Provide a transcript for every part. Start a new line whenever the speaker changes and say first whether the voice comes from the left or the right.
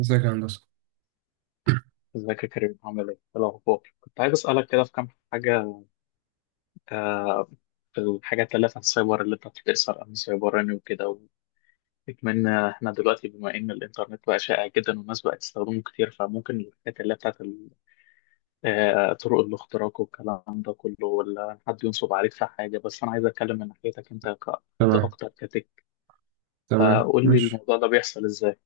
right: ازيك يا هندسة.
left: ازيك يا كريم عامل ايه؟ إيه الأخبار؟ كنت عايز أسألك كده في كام حاجة. آه، في الحاجات اللي في السايبر اللي أنت بتسأل عن السايبراني وكده. واتمنى إحنا دلوقتي بما إن الإنترنت بقى شائع جدا والناس بقت تستخدمه كتير، فممكن الحاجات اللي هي بتاعت طرق الاختراق والكلام ده كله، ولا حد ينصب عليك في حاجة. بس أنا عايز أتكلم من ناحيتك أنت كحد
right: تمام.
left: أكتر كتك.
right: تمام،
left: فقول لي
right: ماشي.
left: الموضوع ده بيحصل إزاي؟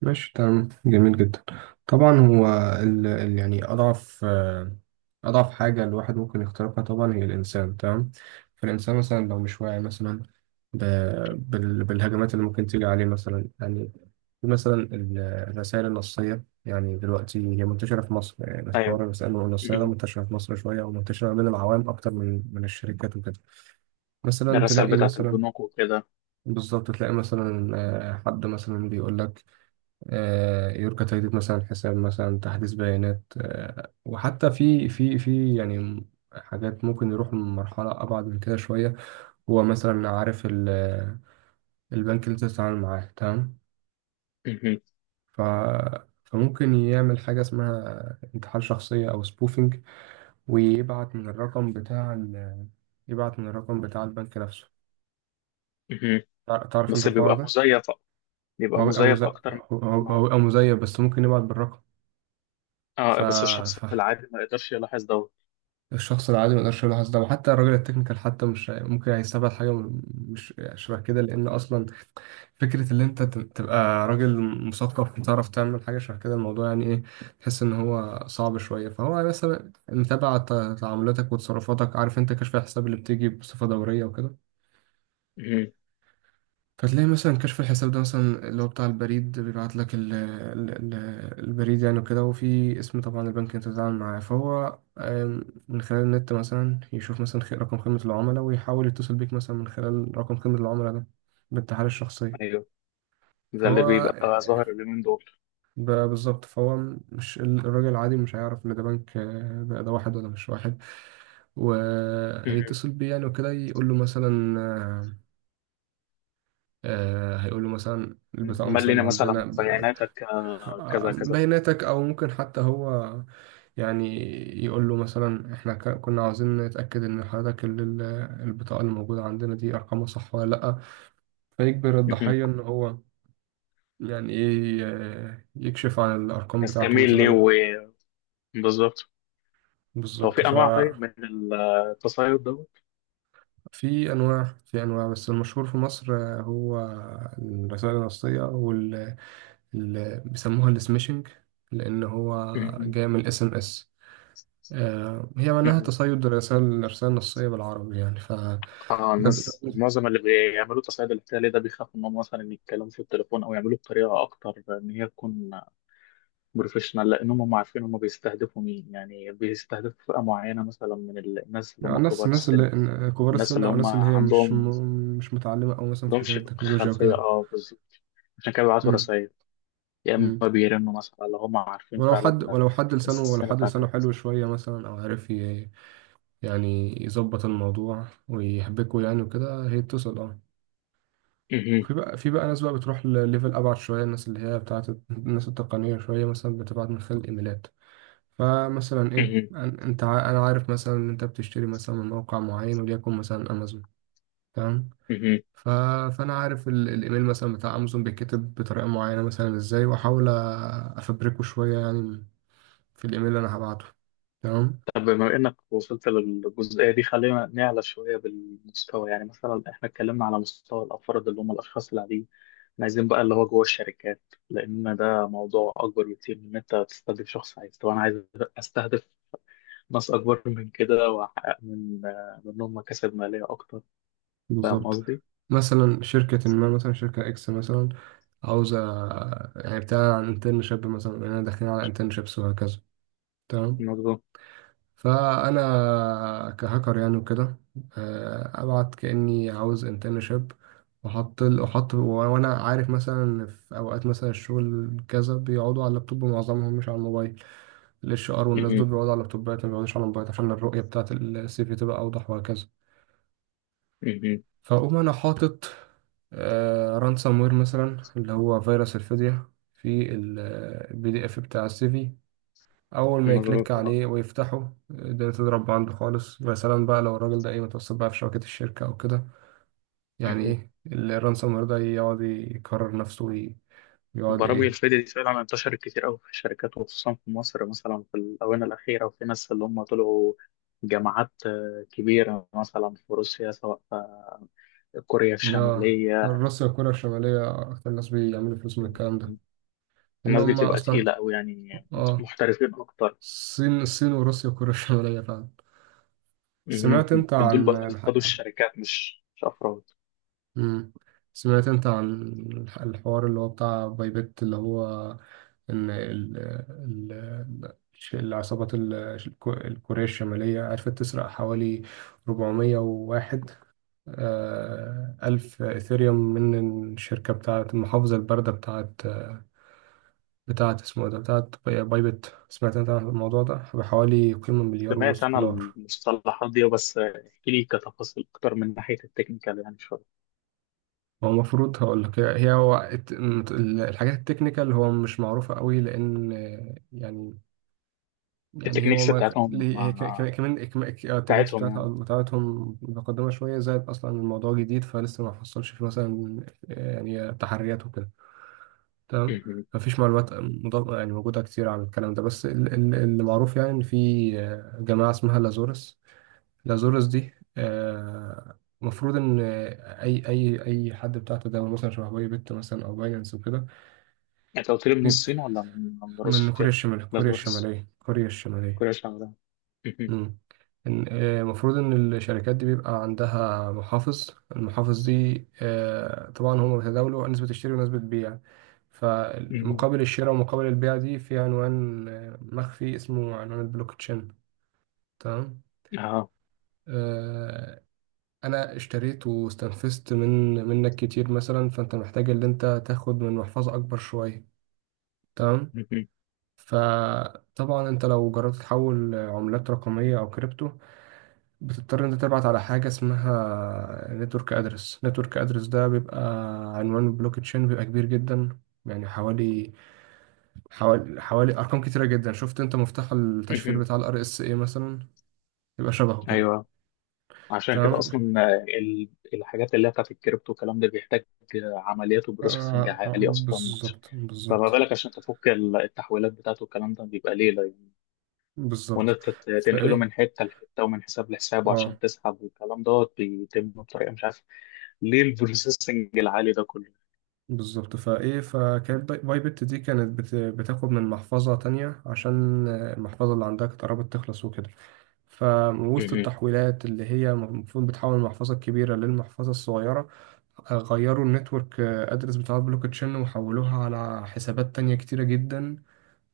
right: ماشي، تمام، جميل جدا. طبعا، هو يعني أضعف حاجة الواحد ممكن يخترقها. طبعا، هي الإنسان. تمام. فالإنسان مثلا لو مش واعي مثلا ب... بالهجمات اللي ممكن تيجي عليه، مثلا يعني مثلا الرسائل النصية. يعني دلوقتي هي منتشرة في مصر، يعني بس حوار
left: أيوه.
right: الرسائل
left: م-
right: النصية ده
left: م.
right: منتشرة في مصر شوية، ومنتشرة بين العوام أكتر من الشركات وكده. مثلا
left: الرسائل
right: تلاقي
left: بتاعت
right: مثلا
left: البنوك وكده.
right: بالظبط، تلاقي مثلا حد مثلا بيقول لك يرجى تجديد، مثلا، حساب، مثلا، تحديث بيانات، وحتى في يعني حاجات ممكن يروح لمرحلة أبعد من كده شوية. هو مثلا عارف البنك اللي أنت بتتعامل معاه، تمام.
left: م.
right: ف فممكن يعمل حاجة اسمها انتحال شخصية أو سبوفينج، ويبعت من الرقم بتاع ال- يبعت من الرقم بتاع البنك نفسه.
left: م.
right: تعرف أنت
left: بس
right: الحوار
left: بيبقى
right: ده؟
left: مزيف،
right: هو بيبقى مز-
left: اكتر من.
right: هو
left: إن
right: هو
left: هو-
right: بيبقى مزيف، بس ممكن يبعت بالرقم.
left: اه،
right: ف...
left: بس الشخص
right: ف...
left: العادي ما يقدرش يلاحظ دوت.
right: الشخص العادي ما يقدرش يلاحظ ده، وحتى الراجل التكنيكال حتى مش ممكن هيستبعد حاجة مش، يعني شبه كده، لأن أصلا فكرة إن أنت تبقى راجل مثقف وتعرف تعمل حاجة شبه كده، الموضوع يعني إيه، تحس إن هو صعب شوية. فهو مثلا متابع تعاملاتك وتصرفاتك، عارف أنت كشف الحساب اللي بتيجي بصفة دورية وكده.
left: مهم.
right: فتلاقي مثلا كشف الحساب ده، مثلا، اللي هو بتاع البريد، بيبعت لك ال ال ال البريد يعني وكده. وفي اسم طبعا البنك انت بتتعامل معاه، فهو من خلال النت مثلا يشوف مثلا رقم خدمة العملاء، ويحاول يتصل بيك مثلا من خلال رقم خدمة العملاء ده، بالتحاليل الشخصية.
left: ايوه، ده
right: فهو
left: اللي بيبقى ظاهر
right: آه،
left: اليومين دول.
right: بالظبط. فهو مش الراجل العادي مش هيعرف ان ده بنك، ده واحد ولا مش واحد،
left: مهم.
right: وهيتصل بيه، يعني وكده، يقول له مثلا، هيقول له مثلا البطاقة
left: ملينا
right: مثلا عندنا
left: مثلا بياناتك كذا كذا.
right: بياناتك، او ممكن حتى هو يعني يقول له مثلا احنا كنا عاوزين نتاكد ان حضرتك البطاقه اللي موجوده عندنا دي ارقامها صح ولا لا. فيجبر
left: مهم.
right: الضحيه ان هو يعني ايه، يكشف عن الارقام بتاعته
left: نستميل ليه.
right: مثلا.
left: بالظبط. هو
right: بالظبط.
left: في انواع
right: ففي
left: طيب من التصيد دوت.
right: انواع في انواع، بس المشهور في مصر هو الرسائل النصيه، بيسموها السميشنج، لان هو
left: مهم.
right: جاي من الاس ام اس. هي معناها
left: مهم.
right: تصيد الرسائل، الرسائل النصية بالعربي، يعني. ف ده-
left: اه،
right: ده-
left: الناس معظم اللي بيعملوا التصيد الاحتيالي ده بيخافوا انهم مثلا يتكلموا في التليفون او يعملوه بطريقه اكتر ان هي تكون بروفيشنال، لانهم هم عارفين هم بيستهدفوا مين، يعني بيستهدفوا فئه معينه مثلا من الناس اللي هم كبار
right: الناس
left: السن.
right: اللي كبار
left: الناس
right: السن
left: اللي
right: أو
left: هم
right: الناس اللي هي
left: عندهم
right: مش متعلمة، أو مثلا في حكاية
left: عندهمش
right: التكنولوجيا
left: خلفيه،
right: وكده.
left: اه، بالظبط. عشان كده بيبعتوا
right: مم،
left: رسائل، يا اما
right: مم.
left: بيرنوا مثلا اللي هم عارفين فعلا
right: ولو
left: السن
right: حد لسانه
left: بتاعكم.
right: حلو شوية، مثلا، أو عارف يعني يظبط الموضوع ويحبكه، يعني وكده، هي بتصل
left: مهم.
right: وفي بقى في بقى ناس بقى بتروح لليفل أبعد شوية، الناس اللي هي بتاعت الناس التقنية شوية، مثلا بتبعت من خلال الإيميلات. فمثلا، ايه،
left: مهم.
right: انا عارف مثلا ان انت بتشتري مثلا من موقع معين، وليكن مثلا امازون، تمام.
left: مهم.
right: ف... فانا عارف الايميل مثلا بتاع امازون بيتكتب بطريقه معينه مثلا، ازاي، واحاول افبركه شويه يعني، في الايميل اللي انا هبعته، تمام.
left: طب بما إنك وصلت للجزئية دي خلينا نعلى شوية بالمستوى. يعني مثلا إحنا اتكلمنا على مستوى الأفراد اللي هم الأشخاص العاديين. إحنا عايزين بقى اللي هو جوه الشركات، لأن ده موضوع أكبر بكتير من إن أنت تستهدف شخص. طب أنا عايز أستهدف ناس أكبر من كده وأحقق من منهم مكاسب مالية أكتر. فاهم
right: بالظبط.
left: قصدي؟
right: مثلا شركة ما، مثلا شركة إكس مثلا، عاوزة يعني بتاع عن انترنشيب، مثلا إننا داخلين على انترنشيبس وهكذا، تمام.
left: مظبوط.
right: فانا كهاكر يعني وكده ابعت كاني عاوز انترنشيب، واحط، وانا عارف مثلا في اوقات مثلا الشغل كذا بيقعدوا على اللابتوب، معظمهم مش على الموبايل. الاتش ار والناس دول
left: مهم.
right: بيقعدوا على اللابتوبات، ما بيقعدوش على الموبايل، عشان الرؤيه بتاعه السي في تبقى اوضح وهكذا.
left: مهم.
right: فاقوم انا حاطط رانسام وير، مثلا، اللي هو فيروس الفدية، في البي دي اف بتاع السيفي. اول ما
left: مظبوط.
right: يكليك عليه ويفتحه، الدنيا تضرب عنده خالص، ويا سلام بقى لو الراجل ده ايه، متوسط بقى في شبكة الشركة او كده، يعني
left: أه.
right: ايه الرانسوم وير ده يقعد يكرر نفسه ويقعد
left: برامج
right: ايه.
left: الفيديو دي فعلا انتشرت كتير قوي في الشركات، وخصوصا في مصر مثلا في الآونة الأخيرة، وفي ناس اللي هم طلعوا جامعات كبيرة مثلا في روسيا سواء في كوريا
right: اه.
left: الشمالية.
right: الروس وكوريا الشمالية اكتر ناس بيعملوا فلوس من الكلام ده، لان
left: الناس دي
right: هم
left: بتبقى
right: اصلا،
left: تقيلة قوي يعني،
right: اه،
left: محترفين أكتر.
right: الصين وروسيا وكوريا الشمالية فعلا.
left: مهم.
right: سمعت انت
left: دول
right: عن
left: بقى
right: الح...
left: بيصطادوا الشركات، مش أفراد.
right: مم. سمعت انت عن الحوار اللي هو بتاع بايبت، اللي هو ان العصابات الكورية الشمالية عرفت تسرق حوالي 401 ألف إثيريوم، من الشركة بتاعة المحافظة الباردة بتاعة اسمه ده، بتاعة بايبت. سمعت أنت عن الموضوع ده؟ بحوالي قيمة مليار
left: سمعت
right: ونص
left: أنا
right: دولار.
left: المصطلحات دي، بس احكي لي كتفاصيل أكتر من ناحية التكنيكال يعني شوية.
right: هو المفروض هقول لك، هي، هو الحاجات التكنيكال، هو مش معروفة قوي، لأن يعني، هو
left: التكنيكس
right: ما كان
left: بتاعتهم
right: ليه- هي ك-
left: آه،
right: ك- كمان التكنيكس
left: بتاعتهم يعني.
right: بتاعتهم متقدمة شوية، زائد أصلا الموضوع جديد، فلسه ما حصلش فيه مثلا يعني تحريات وكده، تمام. مفيش معلومات مضاد يعني موجودة كتير عن الكلام ده، بس اللي معروف يعني إن في جماعة اسمها لازورس. لازورس دي المفروض إن أي حد بتاع تداول مثلا شبه باي بت، مثلا، أو باينانس وكده.
left: يعني انت قلت لي من
right: بيب-
left: الصين ولا من
right: من كوريا
left: روسيا؟
right: الشمالية، كوريا
left: بازورس.
right: الشمالية، كوريا الشمالية.
left: كوريا الشمالية. مهم.
right: مم. المفروض ان الشركات دي بيبقى عندها محافظ. المحافظ دي طبعا هم بيتداولوا نسبة الشراء ونسبة البيع،
left: مهم.
right: فمقابل الشراء ومقابل البيع دي في عنوان مخفي، اسمه عنوان البلوك تشين، تمام.
left: اه.
right: آه، انا اشتريت واستنفذت من منك كتير، مثلا، فانت محتاج ان انت تاخد من محفظة اكبر شوية، تمام.
left: مهم.
right: فطبعا انت لو جربت تحول عملات رقمية او كريبتو، بتضطر انت تبعت على حاجة اسمها نتورك ادرس. نتورك ادرس ده بيبقى عنوان البلوك تشين، بيبقى كبير جدا، يعني حوالي، حوالي ارقام كتيرة جدا. شفت انت مفتاح التشفير
left: مهم.
right: بتاع الار اس اي، مثلا؟ يبقى شبهه كده،
left: ايوه، عشان كده اصلا
right: تمام.
left: ال- الحاجات اللي هي بتاعت الكريبتو والكلام ده بيحتاج عمليات وبروسيسنج
right: آه، آه،
left: عالي اصلا.
right: بالظبط
left: فما
right: بالظبط
left: بالك عشان تفك التحويلات بتاعته، والكلام ده بيبقى ليلة يعني. وان
right: بالظبط
left: انت تنقله
right: فايه
left: من حته لحته ومن حساب لحساب
right: اه
left: وعشان تسحب والكلام ده بيتم بطريقه مش عارف ليه البروسيسنج العالي ده كله.
right: بالظبط، فايه، فكانت بايبت دي كانت بتاخد من محفظة تانية، عشان المحفظة اللي عندها كانت قربت تخلص وكده، فوسط
left: مهم.
right: التحويلات اللي هي المفروض بتحول المحفظة الكبيرة للمحفظة الصغيرة، غيروا النتورك ادرس بتاع البلوك تشين، وحولوها على حسابات تانية كتيرة جدا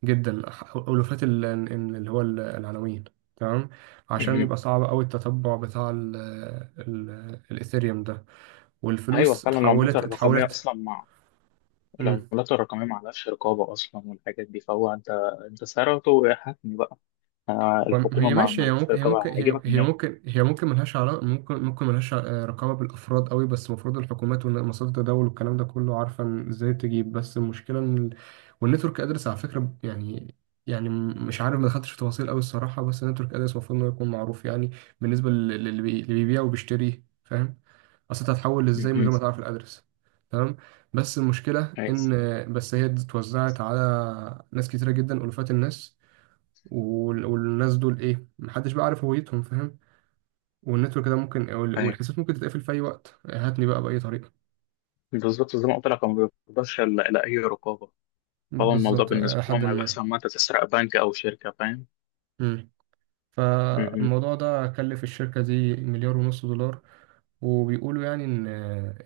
right: جدا، ألوفات العناوين، تمام، عشان
left: مهم.
right: يبقى صعب أوي التتبع بتاع ال ال الإيثيريوم ده،
left: ايوه،
right: والفلوس
left: فعلا العملات
right: اتحولت،
left: الرقميه
right: اتحولت.
left: اصلا العملات الرقمية ما عليهاش رقابة أصلا والحاجات دي، فهو أنت سعرته حتمي بقى. الحكومة
right: هي
left: ما
right: ماشي، هي
left: لهاش
right: ممكن هي ممكن
left: رقابة،
right: هي
left: هيجيبك
right: هي
left: منين؟
right: ممكن، ملهاش علاقة، ممكن ملهاش رقابة بالأفراد قوي، بس المفروض الحكومات ومنصات التداول والكلام ده كله عارفة إن ازاي تجيب. بس المشكلة ان والنتورك ادرس، على فكرة، يعني مش عارف، ما دخلتش في تفاصيل قوي الصراحة، بس النتورك ادرس المفروض انه يكون معروف يعني، بالنسبة اللي بيبيع وبيشتري، فاهم، اصل انت هتحول ازاي من
left: مهم.
right: غير ما تعرف الادرس، تمام. بس المشكلة
left: كويس.
right: ان، بس، هي اتوزعت على ناس كتيرة جدا، ألوفات الناس، والناس دول، ايه، محدش بقى عارف هويتهم، فاهم. والنتورك ده ممكن
left: أيوه،
right: والحساب ممكن تتقفل في اي وقت، هاتني بقى بأي طريقة.
left: بالظبط زي ما قلت لك، هو ما بيقدرش إلا أي رقابة. فهو الموضوع
right: بالظبط، إلى
left: بالنسبة
right: حد
left: لهم هيبقى
right: ما.
left: أحسن ما أنت تسرق بنك أو شركة، فاهم؟
right: مم.
left: مهم.
right: فالموضوع ده كلف الشركة دي مليار ونص دولار، وبيقولوا يعني إن،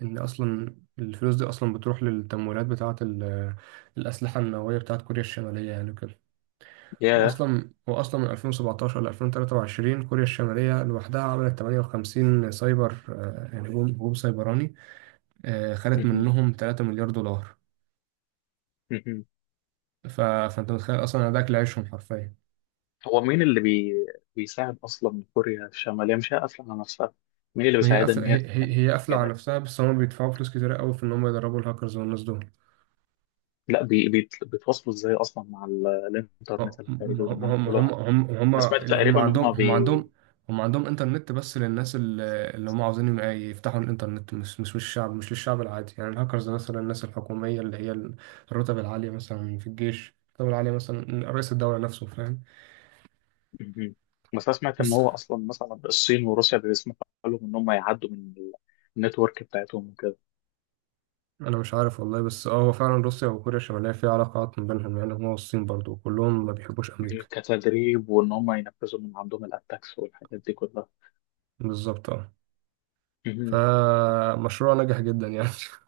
right: إن أصلا الفلوس دي أصلا بتروح للتمويلات بتاعة الأسلحة النووية بتاعة كوريا الشمالية، يعني كده.
left: ياه.
right: وأصلا من 2017 ل 2023 كوريا الشمالية لوحدها عملت 58 سايبر، يعني هجوم سيبراني، خدت
left: مهم.
right: منهم 3 مليار دولار.
left: مهم.
right: فانت متخيل اصلا ده اكل عيشهم حرفيا.
left: هو مين اللي بيساعد أصلا كوريا الشمالية، مش هي قافلة على نفسها؟ مين اللي بيساعدها إن هي تعمل
right: هي قافله
left: الجمال
right: على
left: دي؟
right: نفسها، بس هم بيدفعوا فلوس كتير قوي في ان هم يدربوا الهاكرز والناس دول.
left: لا، بيتواصلوا إزاي أصلا مع
right: ما
left: الإنترنت الخارجي وإن هم
right: ما
left: يعملوا؟ انا سمعت تقريبا ان هم بي
right: هم عندهم انترنت، بس للناس اللي، اللي هم عاوزين يبقى يفتحوا الانترنت، مش للشعب العادي، يعني الهاكرز ده، مثلا الناس الحكوميه اللي هي الرتب العاليه، مثلا في الجيش الرتب العاليه، مثلا رئيس الدوله نفسه، فاهم.
left: مهم. بس انا سمعت ان
right: بس
left: هو اصلا مثلا الصين وروسيا بيسمحوا لهم ان هم يعدوا من النتورك بتاعتهم وكده،
right: انا مش عارف والله، بس اه، هو فعلا روسيا وكوريا الشماليه في علاقات ما بينهم يعني، هما والصين برضو، وكلهم ما بيحبوش امريكا.
left: كتدريب وان هم ينفذوا من عندهم الاتاكس والحاجات دي كلها.
right: بالظبط، اه.
left: مهم.
right: فمشروع نجح جدا يعني.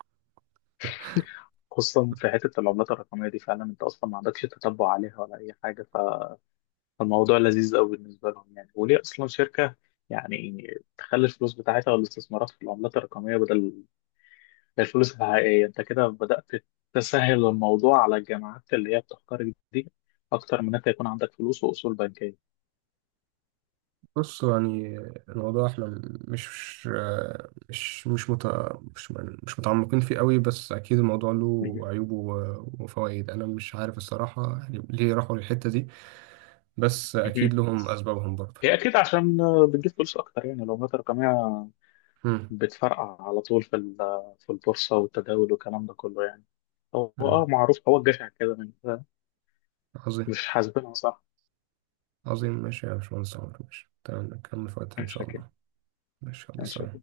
left: خصوصا في حته العملات الرقميه دي، فعلا انت اصلا ما عندكش تتبع عليها ولا اي حاجه، فالموضوع لذيذ قوي بالنسبه لهم يعني. وليه اصلا شركه يعني تخلي الفلوس بتاعتها والاستثمارات في العملات الرقميه بدل الفلوس الحقيقية؟ أنت كده بدأت تسهل الموضوع على الجامعات اللي هي بتختارك دي أكتر من أنت يكون عندك فلوس وأصول بنكية.
right: بص يعني، الموضوع احنا مش مش مش مت... مش مش متعمقين فيه قوي، بس اكيد الموضوع له
left: مهم.
right: عيوبه وفوائد، انا مش عارف الصراحه، يعني ليه راحوا للحته دي، بس
left: مهم.
right: اكيد لهم اسبابهم برضه.
left: هي أكيد عشان بتجيب فلوس أكتر، يعني لو مات رقمية
right: مم.
left: بتفرقع على طول في البورصة والتداول والكلام ده كله يعني. هو
right: مم.
left: معروف، هو الجشع كده من.
right: عظيم.
left: مش حاسبينها صح.
right: عظيم، ماشي يا باشمهندس عمر، ماشي، تمام، نكمل في وقتها ان
left: مش
right: شاء
left: شاكين.
right: الله. ماشي، الله.
left: مش
right: سلام.
left: شاكين.